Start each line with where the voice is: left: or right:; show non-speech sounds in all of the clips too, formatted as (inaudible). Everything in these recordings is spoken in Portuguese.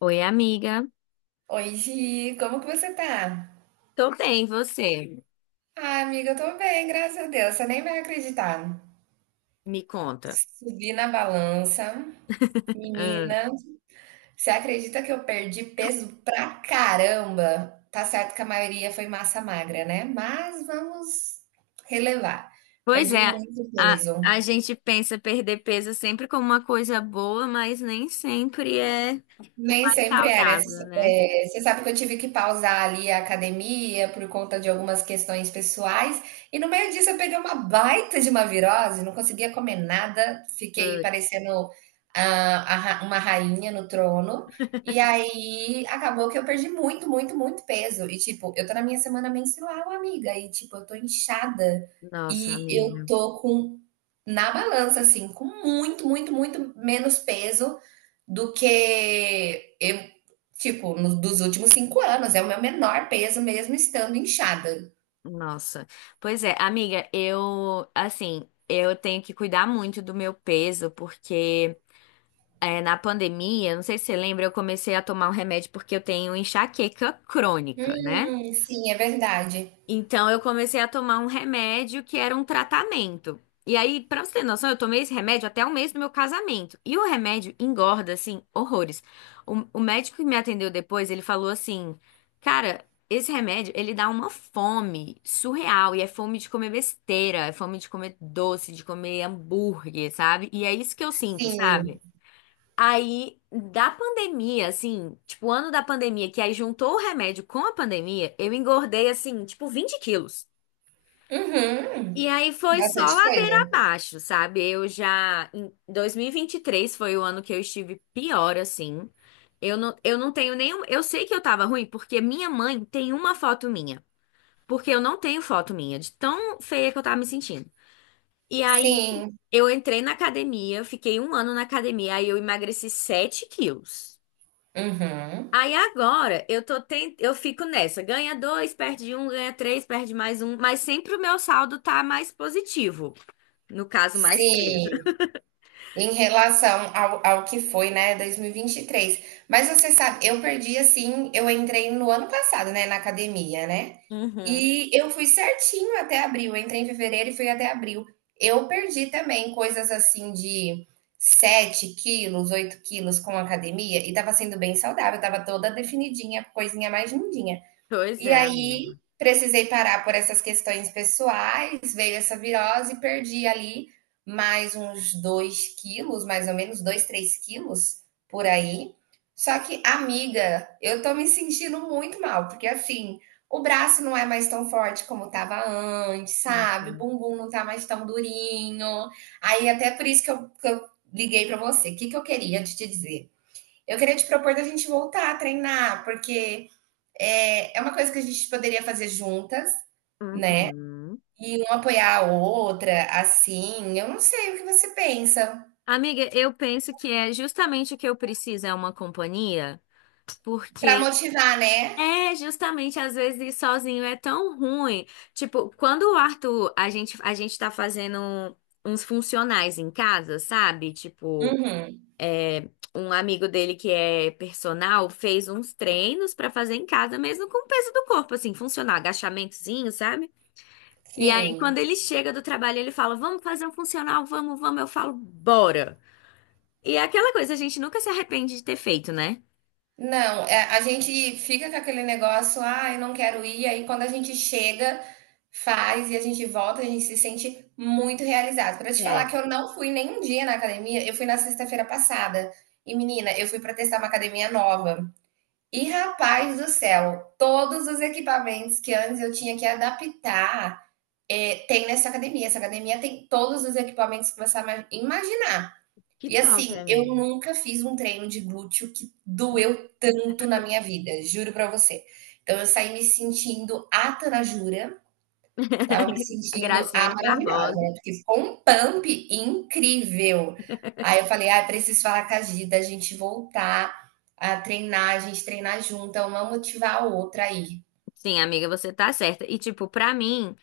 left: Oi, amiga.
right: Oi, Gi, como que você tá?
left: Tô bem, e você?
right: Ah, amiga, eu tô bem, graças a Deus. Você nem vai acreditar.
left: Me conta.
right: Subi na balança,
left: Hum.
right: menina. Você acredita que eu perdi peso pra caramba? Tá certo que a maioria foi massa magra, né? Mas vamos relevar.
left: Pois
right: Perdi
left: é,
right: muito
left: a,
right: peso.
left: a gente pensa perder peso sempre como uma coisa boa, mas nem sempre é o
right: Nem
left: mais
right: sempre era. Você
left: saudável, né?
right: é, você sabe que eu tive que pausar ali a academia por conta de algumas questões pessoais. E no meio disso eu peguei uma baita de uma virose, não conseguia comer nada, fiquei
left: Putz,
right: parecendo uma rainha no trono. E aí acabou que eu perdi muito, muito, muito peso. E tipo, eu tô na minha semana menstrual, amiga. E tipo, eu tô inchada.
left: nossa,
right: E eu
left: amiga.
right: tô com, na balança, assim, com muito, muito, muito menos peso do que eu, tipo, nos dos últimos 5 anos. É o meu menor peso mesmo estando inchada.
left: Nossa. Pois é, amiga, eu, assim, eu tenho que cuidar muito do meu peso, porque na pandemia, não sei se você lembra, eu comecei a tomar um remédio porque eu tenho enxaqueca crônica, né?
right: Sim, é verdade.
left: Então eu comecei a tomar um remédio que era um tratamento. E aí, pra você ter noção, eu tomei esse remédio até o mês do meu casamento. E o remédio engorda, assim, horrores. O médico que me atendeu depois, ele falou assim: Cara, esse remédio, ele dá uma fome surreal. E é fome de comer besteira, é fome de comer doce, de comer hambúrguer, sabe? E é isso que eu sinto,
right: Sim.
left: sabe? Aí, da pandemia, assim, tipo, o ano da pandemia, que aí juntou o remédio com a pandemia, eu engordei, assim, tipo, 20 quilos.
right: Uhum.
left: E aí foi só
right: Bastante
left: ladeira
right: coisa.
left: abaixo, sabe? Eu já. Em dois mil e vinte e três foi o ano que eu estive pior, assim. Eu não tenho nenhum. Eu sei que eu tava ruim porque minha mãe tem uma foto minha. Porque eu não tenho foto minha, de tão feia que eu tava me sentindo. E aí
right: Sim.
left: eu entrei na academia, fiquei um ano na academia, aí eu emagreci 7 quilos.
right: Uhum.
left: Aí agora eu tô eu fico nessa, ganha dois, perde um, ganha três, perde mais um, mas sempre o meu saldo tá mais positivo. No caso, mais peso.
right: Sim. Em relação ao que foi, né, dois mil e vinte e três. Mas você sabe, eu perdi assim, eu entrei no ano passado, né, na academia, né?
left: Uhum.
right: E eu fui certinho até abril. Eu entrei em fevereiro e fui até abril. Eu perdi também coisas assim de 7 quilos, 8 quilos com academia e tava sendo bem saudável, tava toda definidinha, coisinha mais lindinha.
left: Pois
right: E
left: é,
right: aí
left: amiga.
right: precisei parar por essas questões pessoais, veio essa virose e perdi ali mais uns 2 quilos, mais ou menos 2, 3 quilos por aí. Só que, amiga, eu tô me sentindo muito mal, porque assim, o braço não é mais tão forte como tava antes, sabe? O
left: Uhum.
right: bumbum não tá mais tão durinho. Aí, até por isso que que eu liguei pra você. O que, que eu queria te dizer? Eu queria te propor da gente voltar a treinar, porque é uma coisa que a gente poderia fazer juntas
left: Uhum.
right: e um apoiar a outra, assim. Eu não sei o que você pensa.
left: Amiga, eu penso que é justamente o que eu preciso é uma companhia,
right: Pra
left: porque
right: motivar, né?
left: é justamente às vezes ir sozinho é tão ruim. Tipo, quando o Arthur, a gente tá fazendo uns funcionais em casa, sabe? Tipo,
right: Uhum.
left: é, um amigo dele que é personal fez uns treinos pra fazer em casa mesmo com o peso do corpo, assim, funcional, agachamentozinho, sabe? E aí, quando
right: Sim.
left: ele chega do trabalho, ele fala: Vamos fazer um funcional, vamos, vamos. Eu falo: Bora. E é aquela coisa, a gente nunca se arrepende de ter feito, né?
right: Não, é, a gente fica com aquele negócio, ah, eu não quero ir. Aí quando a gente chega, faz e a gente volta, a gente se sente muito realizado. Pra te falar
left: É.
right: que eu não fui nem um dia na academia, eu fui na sexta-feira passada. E menina, eu fui pra testar uma academia nova. E rapaz do céu, todos os equipamentos que antes eu tinha que adaptar, tem nessa academia. Essa academia tem todos os equipamentos que você imaginar.
left: Que
right: E
left: top,
right: assim, eu
left: amigo.
right: nunca fiz um treino de glúteo que doeu tanto na minha vida, juro pra você. Então eu saí me sentindo a Tanajura, tava me
left: A
right: sentindo
left: Graciane
right: maravilhosa,
left: Barbosa.
right: né, porque ficou um pump incrível. Aí eu falei: "Ah, preciso falar com a Gi da gente voltar a treinar, a gente treinar junta, uma motivar a outra aí".
left: Sim, amiga, você tá certa. E, tipo, pra mim.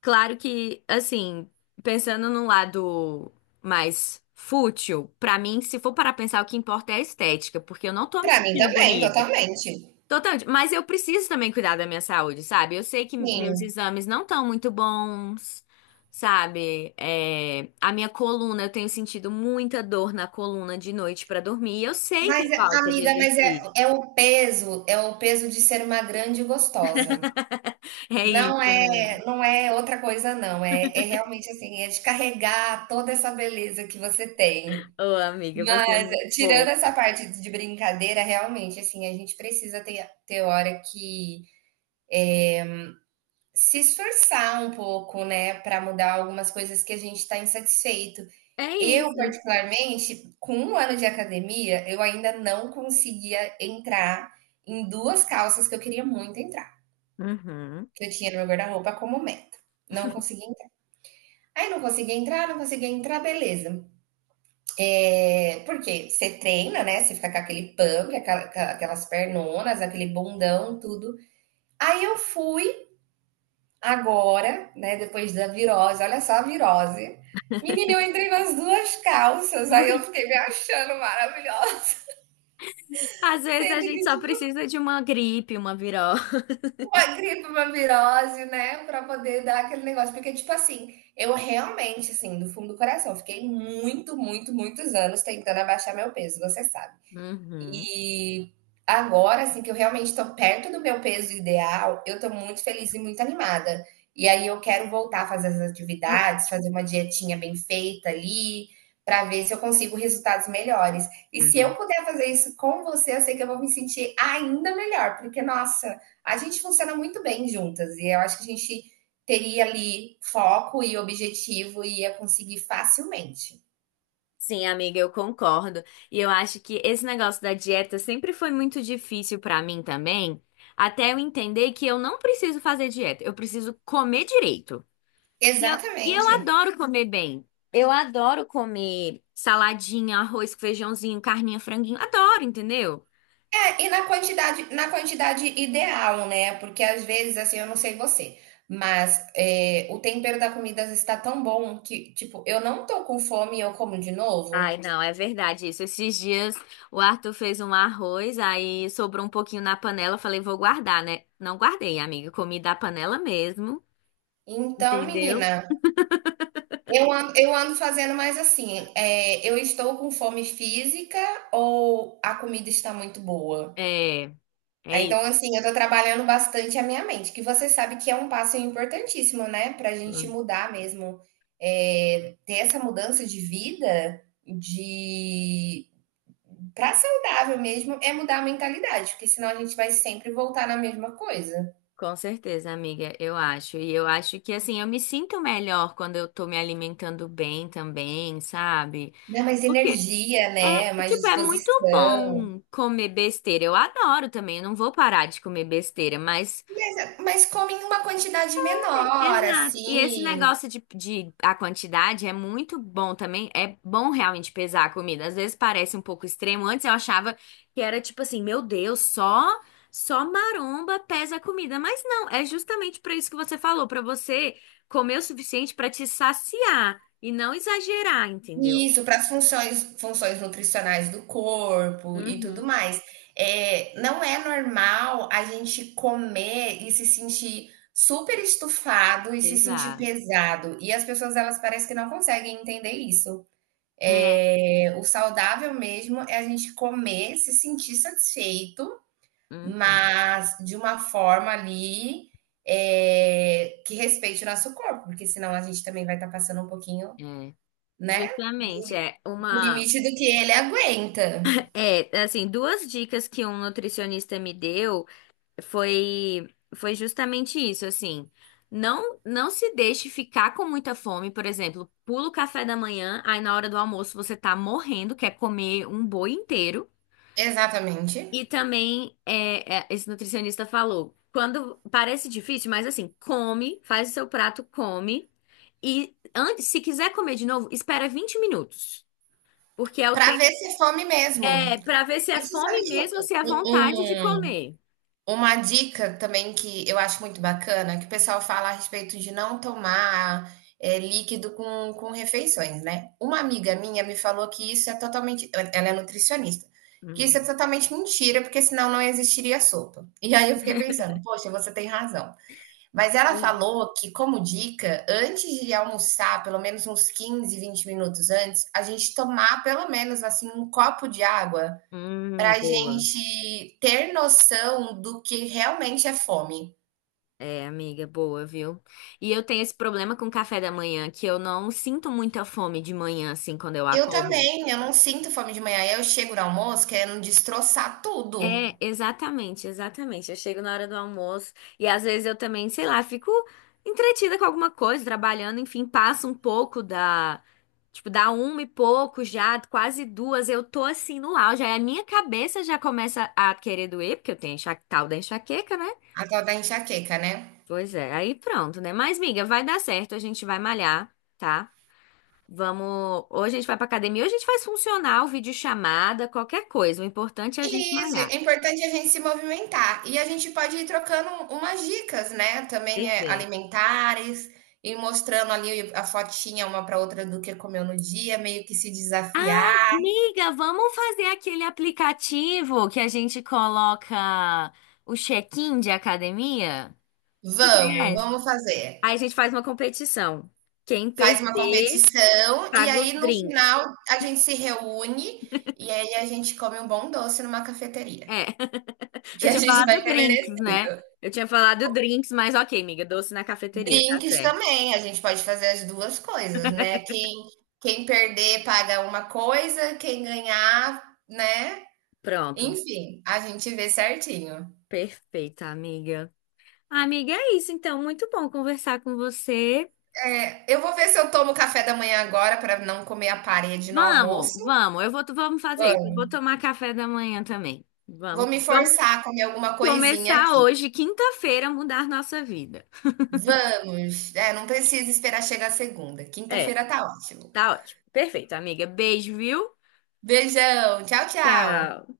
left: Claro que, assim, pensando num lado mais fútil, pra mim, se for para pensar, o que importa é a estética, porque eu não tô me
right: Pra mim
left: sentindo
right: também,
left: bonita.
right: totalmente.
left: Totalmente. Mas eu preciso também cuidar da minha saúde, sabe? Eu sei que meus
right: Sim,
left: exames não estão muito bons, sabe? É, a minha coluna, eu tenho sentido muita dor na coluna de noite pra dormir, e eu sei que
right: mas
left: é
right: é
left: falta de
right: amiga, mas é
left: exercício.
right: é o peso é o peso de ser uma grande gostosa.
left: É isso,
right: Não é
left: amiga.
right: não é outra coisa não, é realmente, assim, é de carregar toda essa beleza que você tem.
left: Ô, amiga, você é
right: Mas,
left: muito
right: tirando essa
left: fofa.
right: parte de brincadeira, realmente, assim, a gente precisa ter hora que se esforçar um pouco, né, para mudar algumas coisas que a gente está insatisfeito.
left: É
right: Eu,
left: isso.
right: particularmente, com um ano de academia, eu ainda não conseguia entrar em duas calças que eu queria muito entrar,
left: Uhum.
right: que eu tinha no meu guarda-roupa como meta. Não conseguia entrar. Aí não conseguia entrar, não conseguia entrar, beleza. É, porque você treina, né? Você fica com aquele pump, aquelas pernonas, aquele bundão, tudo. Aí eu fui agora, né? Depois da virose, olha só a virose. Menina, eu entrei nas duas calças, aí eu fiquei me achando maravilhosa.
left: Às
right: (laughs)
left: vezes a
right: Sendo que
left: gente só
right: isso
left: precisa de uma gripe, uma viró.
right: uma gripe, uma virose, né? Pra poder dar aquele negócio. Porque, tipo assim, eu realmente, assim, do fundo do coração, fiquei muito, muito, muitos anos tentando abaixar meu peso, você sabe.
left: Uhum.
right: E agora, assim, que eu realmente estou perto do meu peso ideal, eu estou muito feliz e muito animada. E aí eu quero voltar a fazer as atividades, fazer uma dietinha bem feita ali, para ver se eu consigo resultados melhores. E se eu
left: Uhum.
right: puder fazer isso com você, eu sei que eu vou me sentir ainda melhor, porque, nossa, a gente funciona muito bem juntas. E eu acho que a gente teria ali foco e objetivo e ia conseguir facilmente.
left: Sim, amiga, eu concordo. E eu acho que esse negócio da dieta sempre foi muito difícil pra mim também, até eu entender que eu não preciso fazer dieta, eu preciso comer direito. E eu, e eu
right: Exatamente.
left: adoro comer bem. Eu adoro comer saladinha, arroz, com feijãozinho, carninha, franguinho. Adoro, entendeu?
right: E na quantidade ideal, né? Porque às vezes, assim, eu não sei você, mas é, o tempero da comida às vezes tá tão bom que, tipo, eu não tô com fome e eu como de novo.
left: Ai, não, é verdade isso. Esses dias o Arthur fez um arroz, aí sobrou um pouquinho na panela. Eu falei, vou guardar, né? Não guardei, amiga. Comi da panela mesmo,
right: Então,
left: entendeu?
right: menina, eu ando fazendo mais assim, é, eu estou com fome física ou a comida está muito boa?
left: É, é
right: É, então,
left: isso.
right: assim, eu tô trabalhando bastante a minha mente, que você sabe que é um passo importantíssimo, né? Pra gente mudar mesmo, é, ter essa mudança de vida, de pra saudável mesmo, é mudar a mentalidade, porque senão a gente vai sempre voltar na mesma coisa.
left: Com certeza, amiga, eu acho. E eu acho que, assim, eu me sinto melhor quando eu tô me alimentando bem também, sabe?
right: Dá mais
left: Porque
right: energia, né? Mais
left: tipo, é muito
right: disposição.
left: bom comer besteira. Eu adoro também, eu não vou parar de comer besteira, mas.
right: Mas come em uma quantidade menor,
left: Exato. E esse
right: assim.
left: negócio de a quantidade é muito bom também. É bom realmente pesar a comida. Às vezes parece um pouco extremo. Antes eu achava que era tipo assim, meu Deus, só maromba pesa a comida. Mas não, é justamente para isso que você falou, para você comer o suficiente para te saciar e não exagerar, entendeu?
right: Isso, para as funções nutricionais do corpo e tudo
left: Uhum.
right: mais. É, não é normal a gente comer e se sentir super estufado e se sentir
left: Exato.
right: pesado. E as pessoas, elas parecem que não conseguem entender isso.
left: É.
right: É, o saudável mesmo é a gente comer, se sentir satisfeito,
left: Uhum.
right: mas de uma forma ali, é, que respeite o nosso corpo, porque senão a gente também vai estar passando um pouquinho,
left: É.
right: né,
left: Justamente, é
right: no
left: uma.
right: limite do que ele aguenta.
left: É, assim, duas dicas que um nutricionista me deu. foi foi justamente isso, assim. Não se deixe ficar com muita fome, por exemplo, pula o café da manhã, aí na hora do almoço você tá morrendo, quer comer um boi inteiro.
right: Exatamente.
left: E também esse nutricionista falou, quando parece difícil, mas assim, come, faz o seu prato, come e antes, se quiser comer de novo, espera 20 minutos, porque é o
right: Pra ver
left: tempo
right: se é fome mesmo.
left: é para ver se é
right: E você sabe
left: fome
right: que
left: mesmo ou se é
right: um-
left: vontade de
right: um,
left: comer.
right: uma dica também que eu acho muito bacana, que o pessoal fala a respeito de não tomar é, líquido com refeições, né? Uma amiga minha me falou que isso é totalmente. Ela é nutricionista. Que isso é
left: Uhum.
right: totalmente mentira, porque senão não existiria sopa. E aí eu fiquei pensando, poxa, você tem razão. Mas ela falou que, como dica, antes de almoçar, pelo menos uns 15, 20 minutos antes, a gente tomar pelo menos assim um copo de água para a
left: Boa.
right: gente ter noção do que realmente é fome.
left: É, amiga, boa, viu? E eu tenho esse problema com o café da manhã, que eu não sinto muita fome de manhã, assim, quando eu
right: Eu
left: acordo.
right: também, eu não sinto fome de manhã. Eu chego no almoço querendo destroçar tudo.
left: É, exatamente, exatamente. Eu chego na hora do almoço e às vezes eu também, sei lá, fico entretida com alguma coisa, trabalhando, enfim, passa um pouco da. Tipo, dá uma e pouco já, quase duas, eu tô assim no auge. Aí a minha cabeça já começa a querer doer, porque eu tenho tal da enxaqueca, né?
right: A tal da enxaqueca, né?
left: Pois é, aí pronto, né? Mas, miga, vai dar certo, a gente vai malhar, tá? Vamos. Ou a gente vai pra academia, ou a gente faz funcional, videochamada, qualquer coisa. O importante é a gente
right: Isso, é
left: malhar.
right: importante a gente se movimentar. E a gente pode ir trocando umas dicas, né? Também é
left: Perfeito.
right: alimentares, e mostrando ali a fotinha uma para outra do que comeu no dia, meio que se
left: Ah,
right: desafiar.
left: amiga, vamos fazer aquele aplicativo que a gente coloca o check-in de academia? Tu
right: Vamos,
left: conhece?
right: vamos fazer.
left: Aí a gente faz uma competição. Quem
right: Faz uma
left: perder,
right: competição e
left: paga
right: aí
left: os
right: no
left: drinks.
right: final a gente se reúne e aí a gente come um bom doce numa
left: É,
right: cafeteria,
left: (laughs) eu
right: que a
left: tinha
right: gente
left: falado
right: vai ter
left: drinks, né?
right: merecido.
left: Eu tinha falado drinks, mas ok, amiga, doce na cafeteria, tá
right: Drinks
left: certo.
right: também, a gente pode fazer as 2 coisas, né. Quem perder paga uma coisa, quem ganhar, né,
left: Pronto.
right: enfim, a gente vê certinho.
left: Perfeita, amiga. Amiga, é isso então. Muito bom conversar com você.
right: É, eu vou ver se eu tomo café da manhã agora para não comer a parede no
left: Vamos,
right: almoço.
left: vamos. Eu vou, vamos fazer isso. Eu
right: Vamos,
left: vou tomar café da manhã também. Vamos,
right: vou me
left: vamos
right: forçar a comer alguma coisinha
left: começar
right: aqui.
left: hoje, quinta-feira, mudar nossa vida.
right: Vamos, é, não precisa esperar chegar segunda,
left: É,
right: quinta-feira tá ótimo.
left: tá ótimo. Perfeito, amiga. Beijo, viu?
right: Beijão, tchau, tchau.
left: Tchau.